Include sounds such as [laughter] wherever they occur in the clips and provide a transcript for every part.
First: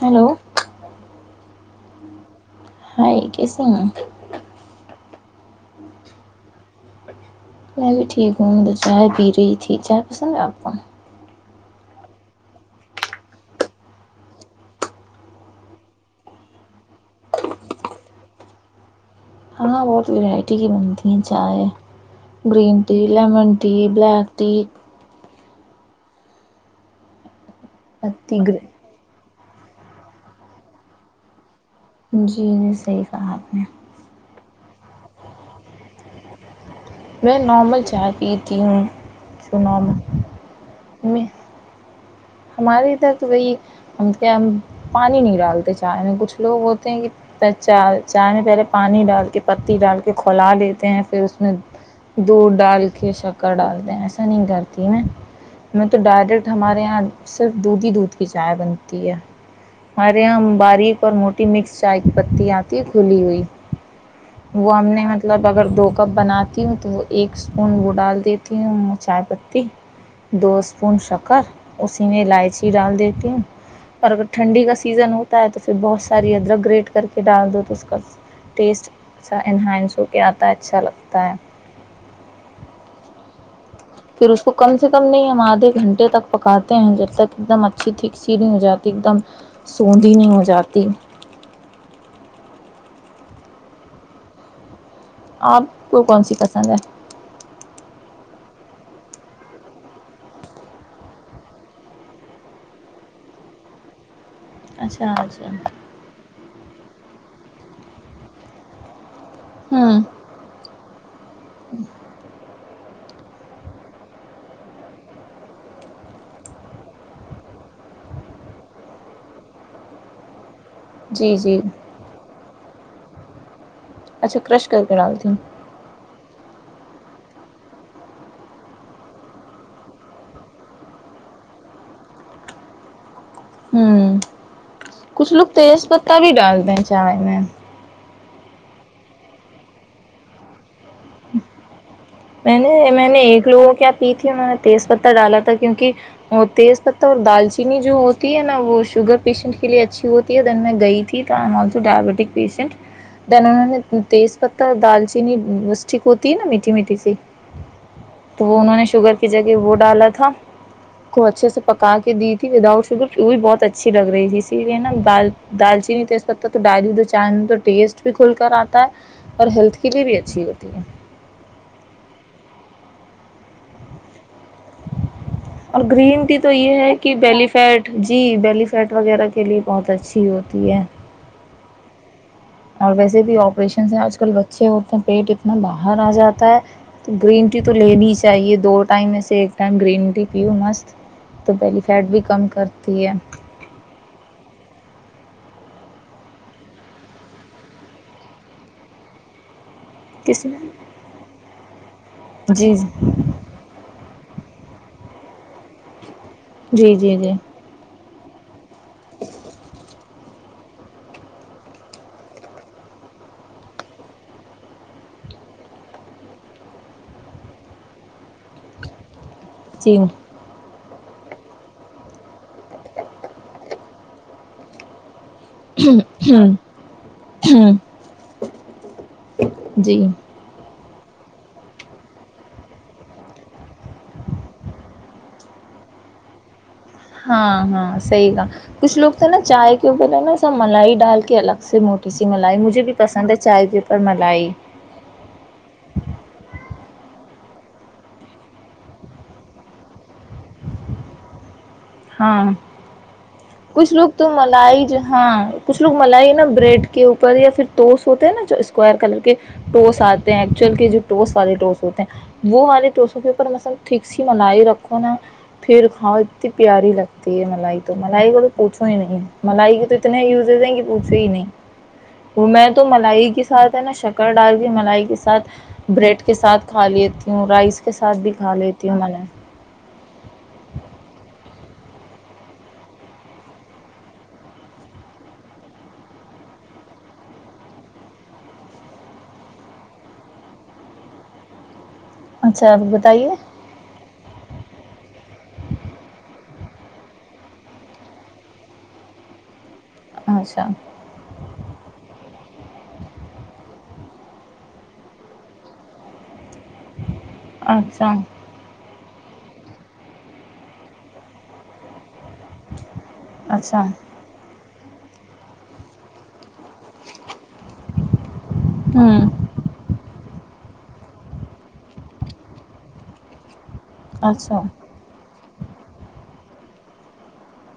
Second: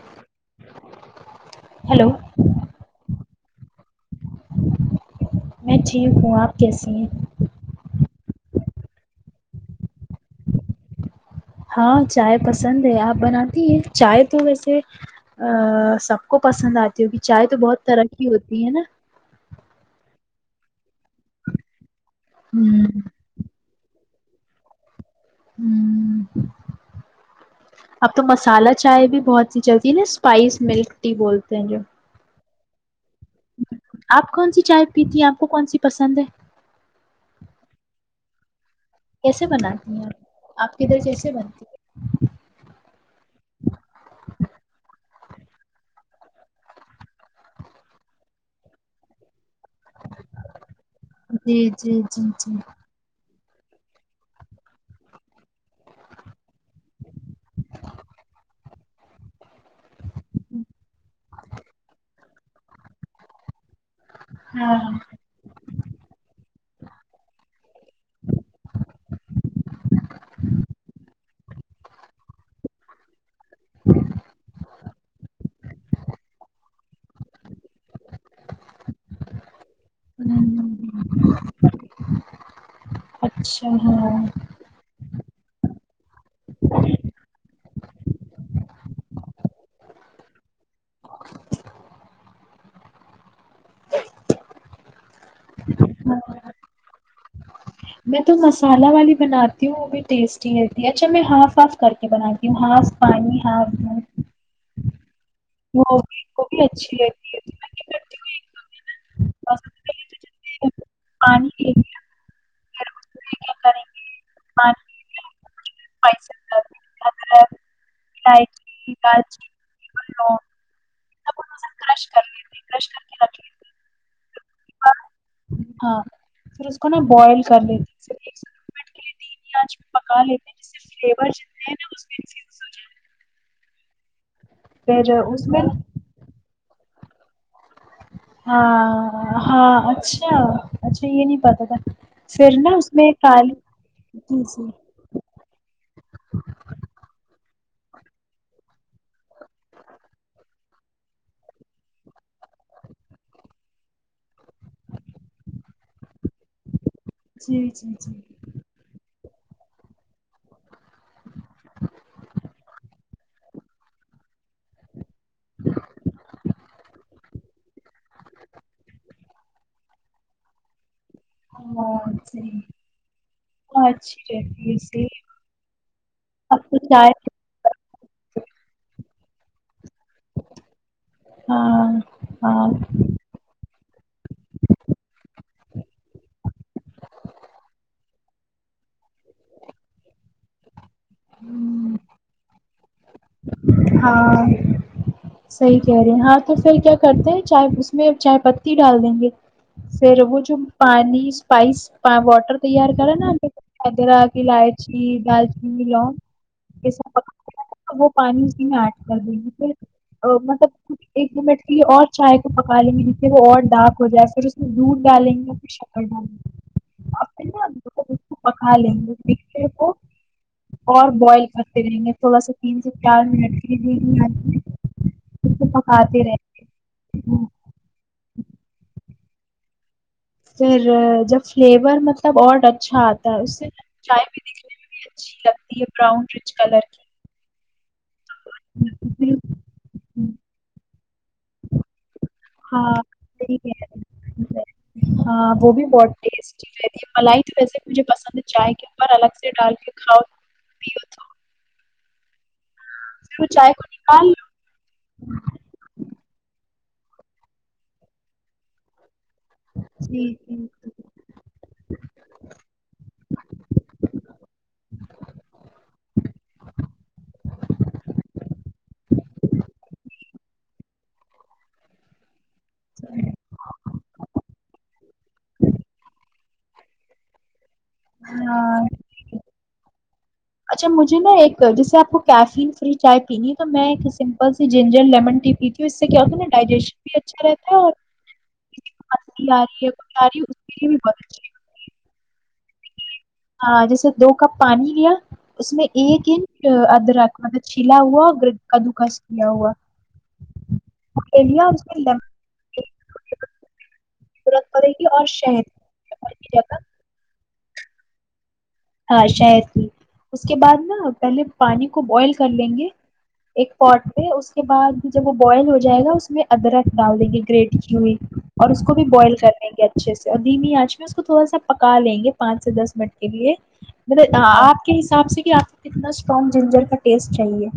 Hello hello hi کیسے ہیں [inaudible] میں ٹھیک ہوں اپ کیسی ہیں [inaudible] میں بھی ٹھیک ہوں مجھے چائے پی رہی تھی چائے پسند ہی آپکو ہاں چائے پسند ہے اپ بناتی ہیں چائے تو ویسے سب کو پسند اتی ہوگی چائے تو بہت ترقی ہوتی ہے نا ہاں وہ تو الائچی کی بنتی ہے چائے گرین ہ ٹی لیمن ٹی بلیک تھی [inaudible] اب تو پتی گر مصالحہ چائے بھی بہت چلزی نے سپائس ملک ٹی بولتے ہیں جو چیز صحیح [unintelligible] آپ کون سی چائے پیتی ہیں اپ کو کون سی پسند ہے میں نارمل [unintelligible] کیسے جو بناتی ہیں نارمل اپ کدھر میں کیسے بنتی ہیں ہمارے ادھر تو چائے میں پانی نہیں ڈالتے ہیں کچھ لوگ ہوتے ہیں جو پانی ڈالتے ہیں پتی ڈال کے کھولا دیتے ہیں پھر ہے اس میں جی جی جی جی دودھ ڈال کے کر ڈالتے ہیں ایسا نہیں کرتی ہوں میں میں تو ڈائریکٹ ہمارے ہاں صرف دودھ ہی دودھ کی چائے بنتی ہے ارے ہم باریک اور موٹی مکس چائے پتی اتی ہے کھلی ہوئی وہ ہاں ہم نے مطلب اگر دو کپ بناتی ہوں تو وہ ایک سپون وہ ڈال دیتی ہوں چائے پتی دو سپون شکر اسی میں الائچی ڈال دیتی ہوں [unintelligible] پیزا ہوتا ہے تو پھر بہت ساری ادرک گریٹ کر کے ڈال دو تو اس کا ٹیسٹ سا انہان [inaudible] [inaudible] پھر اس کو کم سے کم نہیں ہم ادھے گھنٹے تک پکاتے ہیں جب تک ایک دم اچھی تھک سیدھی ہو جاتی ایک دم سوندی نہیں ہو جاتی اپ کو کون سی ہاں پسند ہے میں تو مصالحہ والی بناتی ہوں وہ بھی ٹیسٹی ہوتی ہے اچھا میں ہاف ہاف کر کے بناتی ہوں ہاس پانی اچھا اچھا وہ بھی اچھی لگتی ہے تو میں یہ کرتی ہوں پاس پہلے تو جیسے پانی لے لیا [unintelligible] [unintelligible] ادرک [inaudible] جی سب جی کو کرش کر لیتے ہیں، کرش کر کے رکھ لیتے ہیں۔ اچھا کرش کر کے ڈالتی ہوں ہاں اس کو نا بوائل کر لیتی ہوں پکا لیتے ہیں صرف فلیور جتنے نا اس میں انفیوز ہو ھم جائے کچھ پھر لوگ اس میں تیز پتہ بھی ڈال [unintelligible] ہاں اچھا اچھا یہ نہیں پتا تھا پھر میں نا نے اس میں نے ایک کالی لوگوں کو کیا پی تھی جی انہوں نے جی تیز پتہ کیونکہ بہت تیز پتہ اور دالچینی جو ہوتی ہے نا وہ شوگر پیشنٹ کے لیے اچھی ہوتی ہے دن میں گئی تھی انہوں نے اتنی تیز پتہ دالچینیسٹی کو ہوتی ہے نا میٹھی میٹھی جی جی جی تو انہوں نے شوگر وہ ڈالا تھا کو اچھے سے پکا کے دی تھی وداؤٹ ادھر فیول بہت اچھی لگ رہی تھی اسی لیے نال دال چینی تو اس وقت تو ڈائری دو چاند تو ٹیسٹ بھی کھل کر اتا ہے اور ہیلتھ کے لیے بھی اچھی ہوتی ہے [unintelligible] [unintelligible] تو اب یہ ہے چائے کہ بیلیفیٹ جی بیلی سیٹ وغیرہ کے لیے بہت اچھی ہوتی ہے ا [unintelligible] اور ویسے بھی اپریشنز ہیں اج کل بچے ہوتے ہیں پیٹ اتنا باہر ا جاتا ہے گرین ٹی تو لے نہیں چاہیے دو ٹائم میں سے ایک ٹائم گرین ٹی ہو مست تو پہلی فیٹ بھی کم کرتی ہے ہاں صحیح کہہ رہے ہیں ہاں تو پھر کیا کرتے ہیں چائے اس میں چائے پتی ڈال دیں گے سر وہ کس جو میں پانی سپائس واٹر جی تیار کر [unintelligible] ہاں ہاں [unintelligible] [unintelligible] چائے کو ایک یا دو منٹ تک پکائیں یہاں تک کہ وہ سیاہ ہو جائے، پھر دودھ اور چینی ڈال کر پکائیں۔ [unintelligible] اور دو سے چار منٹ تک ابالتے رہیں۔ گے [unintelligible] [unintelligible] پھر اسے اچھی کریم ملتی ہے اور چائے بھی اچھی ہوتی ہے اور کالر بھی بھورا ہو جاتا ہے۔ کی کچھ لوگ بالکل۔ چائے میں کریم بھی ڈالتے ہیں اوپر موٹی کریم مجھے ہاں صحیح چائے پر بھی کریم کہہ پسند ہے۔ رہے ہیں ہاں وہ بھی بہت ٹیسٹی رہتی ہے ملائی ویسے مجھے چائے پر کریم کھانا پسند ہے۔ ہاہا پھر وہ چائے کو اشوک نکال لو مالی جہاں کچھ لوگ کریم میں روٹی کھاتے ہیں۔ ورنہ یہ ٹاس اپ ہے، ٹھیک ہے؟ ہاں، وہ ٹوسٹ جی آتے ہیں، ان جی پر کچھ کریم لگائیں، پھر یہ بھی مت پوچھو کہ کریمی کریم کتنی پیاری لگتی ہے [unintelligible] جو میرے پاس کریمی دال ٹوسٹ کے ساتھ ہے [unintelligible] کھا ہاں لیتی ہوں ملائی ٹھیک ہے میں نہیں کرتا جیسے اگر آپ کیفین فری چائے پینا چاہتے ہیں تو سادہ زنجیر چائے اس سے ہاضمہ بھی اچھی ہے اچھا بتائیے آج سے میں نے دو کپ پانی لیا جن میں سے ایک جس میں ادرک ملایا گیا اور پھر اس میں اچھا [unintelligible] اور صحت ب اچھا ہاں پانی ابالنے کے بعد میں ایک اچھا کروں گا۔ اس کے بعد جب وہ ابلے اگر اس ادرک کو اچھی طرح ہوں ابال لیا جائے سے سے منٹ تک پکنے دیں اچھا آپ کے مطابق کیا اتنا سٹرانگ جنجر کا ٹیسٹ چاہیے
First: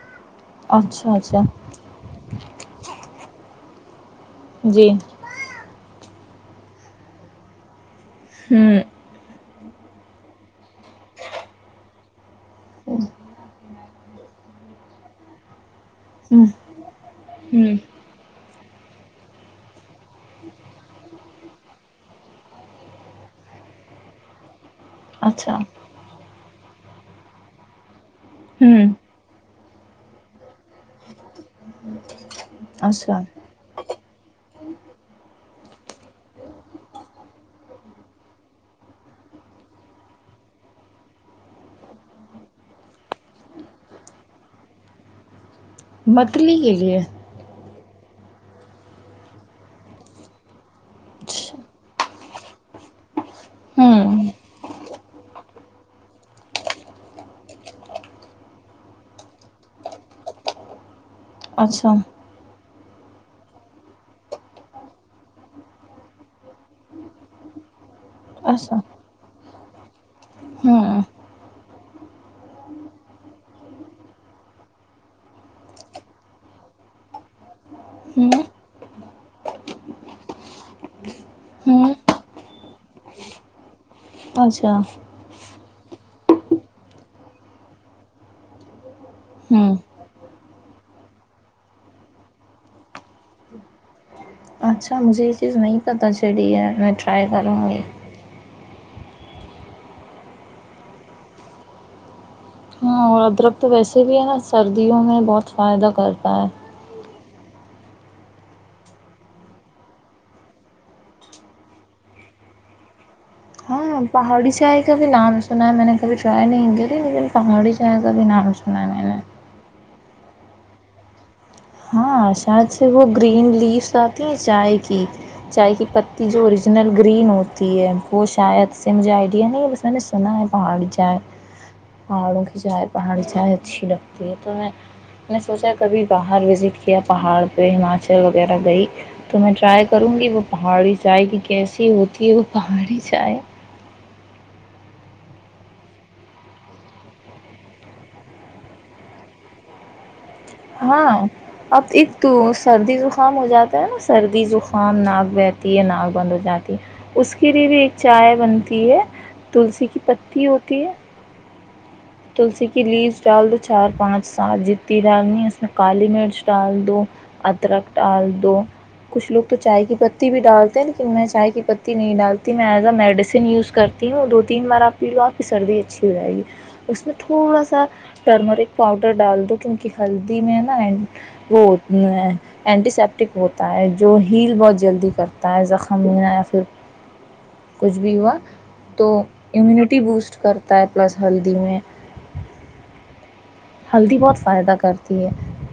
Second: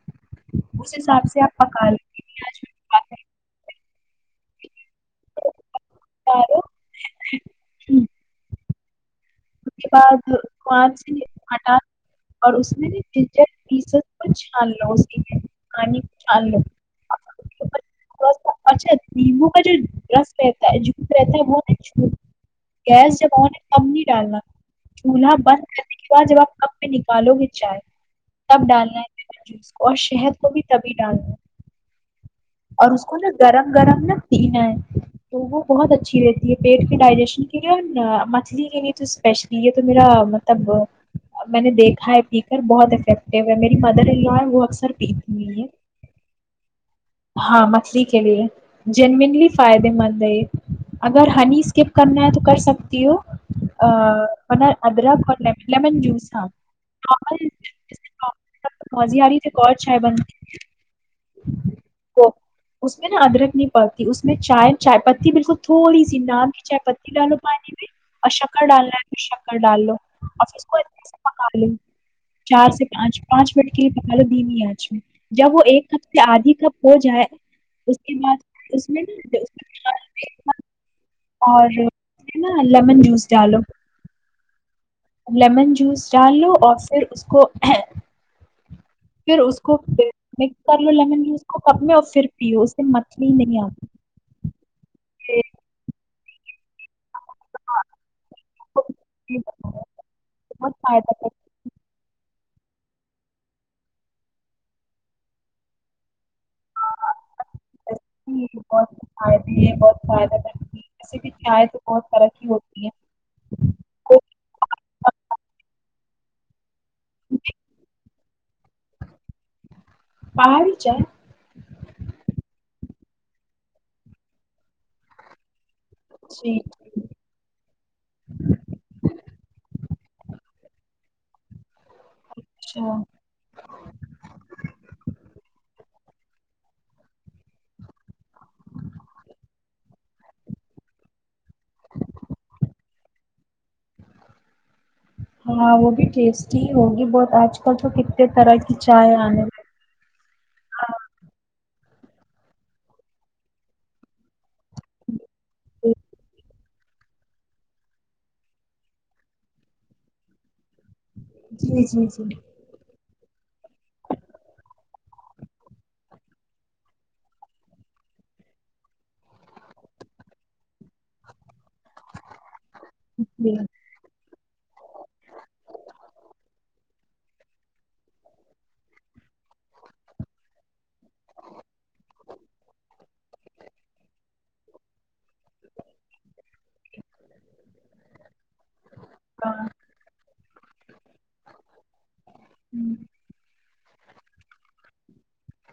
[inaudible] اس اچھا حساب اچھا سے اپ پکا لیں گے جی [inaudible] [inaudible] اس کے بعد قران سے ہٹا [inaudible] [inaudible] [inaudible] ہوں ہوں اچھا جی منہ پہ جو رس ہے وہ گیس جب ان کم نہیں ڈالنا اچھا بند کرنے کے بعد جب اپ اب نکالو گے چائے اب ہوں ڈالنا ہے اور شہد کو بھی تبھی ڈال [inaudible] اور اس کو اچھا نا گرم گرم نہ پینا ہے بہت اچھی دیتی ہے پیٹ کے ڈائریشن کے لیے اور مچھلی کے لیے بھی سپیشلی یہ تو میرا مطلب میں نے دیکھا ہے پیکر بہت افیکٹو ہے میری مدر یو ہے وہ اکثر نہیں ہے پتلی کے لیے ہاں مچھلی کے لیے جنملی فائدہ مند ہے اگر اچھا ہنی سکپ کرنا ہے تو کر سکتی ہوں ا ہوں [unintelligible] ادرک اور لیمن جوس تھا مزی اری اچھا تو اس میں نا ادرک نہیں پاتی اس میں چائے چائے پتی بالکل تھوڑی سی نان کی چائے پتی ڈالو پانی میں اور شکر اچھا ڈالنا ہے ڈال لو [unintelligible] اب اس کو ہوں چار سے پانچ پانچ منٹ کے لیے اج میں جب وہ ایک نفس سے ادھی کا جائے اس کے ہوں بعد اس میں نا ہوں اور ڈالو اچھا لیمن اور پھر اس کو ہے پھر اس ہوں کو لیمن بھی اس کو کب میں اور صرف متلی نہیں ا اچھا مجھے یہ چیز نہیں پتہ ٹرائی کروں گی [inaudible] ہاں اور ادرک تو ویسے ہی ہے نا سردیوں میں بہت فائدہ کرتا ہے [inaudible] پہاڑی چائل کا بھی نام سنا ہے میں نے کبھی ڈرائے نہیں دی لیکن پہاڑی [inaudible] [unintelligible] ہاں شاید سے وہ گرین لیف اتی ہے چائے کی چائے کی جی اوریجنل جی گرین ہوتی ہے وہ شاید اچھا [inaudible] [unintelligible] [unintelligible] پہاڑ سے وغیرہ گئی تو میں ٹرائی کروں گی وہ پہاڑی چائے کیسی ہوتی ہوں [unintelligible] ہاں اس کو سردی میں کام ہو جاتا ہے نا سردی دکان نہ رہتی ہے ناگن ہو جاتی ہے اس کے لیے بھی ایک چائے بنتی ہے جی جی جی تلسی کے لیویز دال دو چار پانچ سات جتنی ڈالنی ہے اس میں کالی مرچ ڈال دو ادرک ڈال دو کچھ لوگ تو چائے کی پتی بھی ڈالتے ہیں لیکن میں چائے کی پتی نہیں ڈالتی میڈیسن جی یوز کرتی ہوں دو تین بار اپ کی سردی اچھی ہو جائے گی اس میں تھوڑا سا ٹرمرک پاؤڈر ڈال دو کیونکہ ہلدی میں ہے نا وہ ہوتی ہیں اینٹی سیپٹک ہوتا ہے جو ہیل بہت جلدی کرتا ہے زخم کچھ بھی ہوا تو ہاں اموینیٹی بوسٹ کرتا ہیں چای پلس ہلدی [inaudible] ہلدی بہت فائدہ کرتی ہے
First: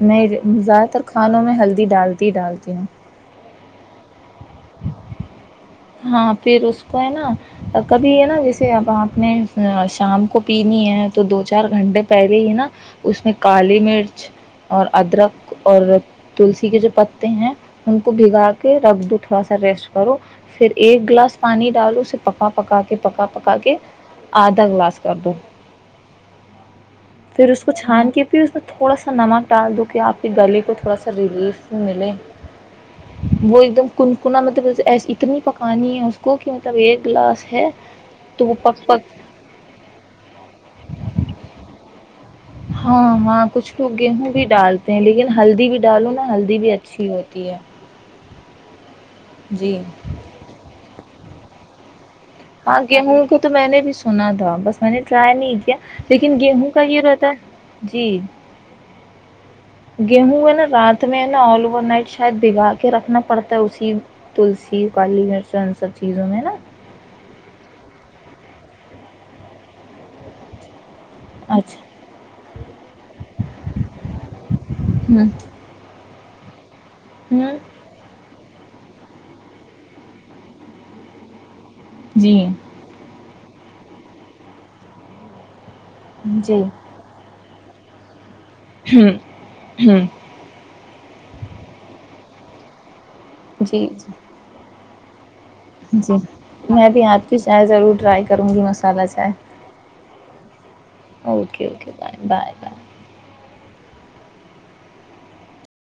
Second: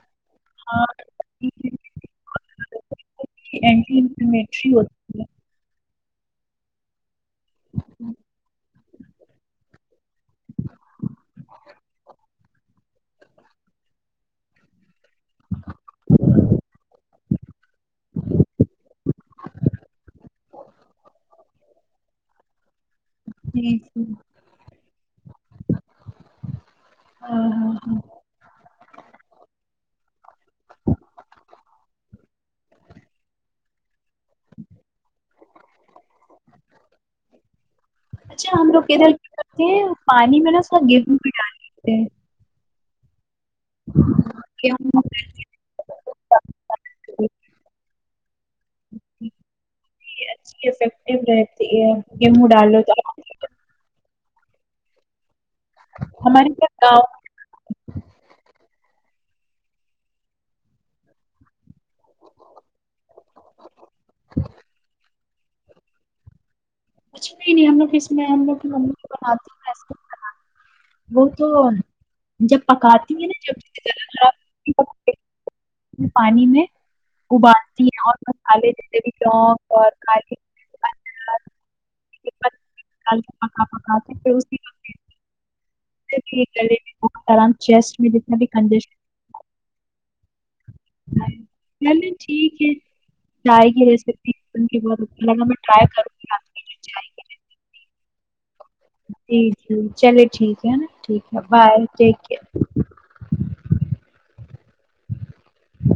میں زدہ ہاں، تر کھانوں میں ہلدی ڈالتی ڈال اینٹی انفلیمیٹری ہوتی ہاں پھر اس کو ہے نا کبھی ہے نا جیسے تو اپ نے شام کو پینی ہے تو دو چار گھنٹے پہلے ہی نا اس میں کالی مرچ اور ادرک اور تلسی کے جو پتے ہیں ہم کو بھگا کے رکھ دو تھوڑا سا ریسٹ کرو پھر ایک گلاس پانی ڈالو تو پکا پکا کے پکا پکا کے جی جی ادھا گلاس کر کے ہاں پھر اس کو ہاں ہاں کھان کیتی اس کو تھوڑا سا نمک ڈال دی کہ اپ کو گلے کو تھوڑا سا ملے وہ ایک دم کونکنا اتنے پکانی ہیں اسکو ہم لوگ پک پک پانی میں نے اس کا گیو بی ڈال ڈیٹا ہے ہاں بھی ڈالتے گیہوں ہیں لیکن ہلدی بھی ڈالو نا ہلدی بھی اچھی ہے جی اچھے ایفیکٹس رہتی ہے [inaudible] ہاں ڈالو تو اگیا ہوں کہ تو میں نے بس معائنہ ٹرائی نہیں کیا لیکن ہمارے گیہوں پاس کا یہ گاؤں رہتا ہے جی گیا ہوا ہے نا رات میں نا [unintelligible] [inaudible] چند سب چیزوں میں نا کچھ بھی نہیں ہم لوگ اس میں ہم لوگ بناتے ہیں تو اچھا جب پکاتی ہے نا جب سے زیادہ ہ پانی میں ہ [unintelligible] الے [unintelligible] [unintelligible] [unintelligible] جی [unintelligible] [unintelligible] کنجسشن [unintelligible] چلیں ٹھیک ہے چائے جی کی جی ریسپی بن کے بہت [unintelligible] [unintelligible] جی گی آپ کی جو میں بھی اپ کے ساتھ ضرور ٹرائی [unintelligible] چلیں ٹھیک ہے نا ٹھیک ہے okay okay bye bye bye [inaudible]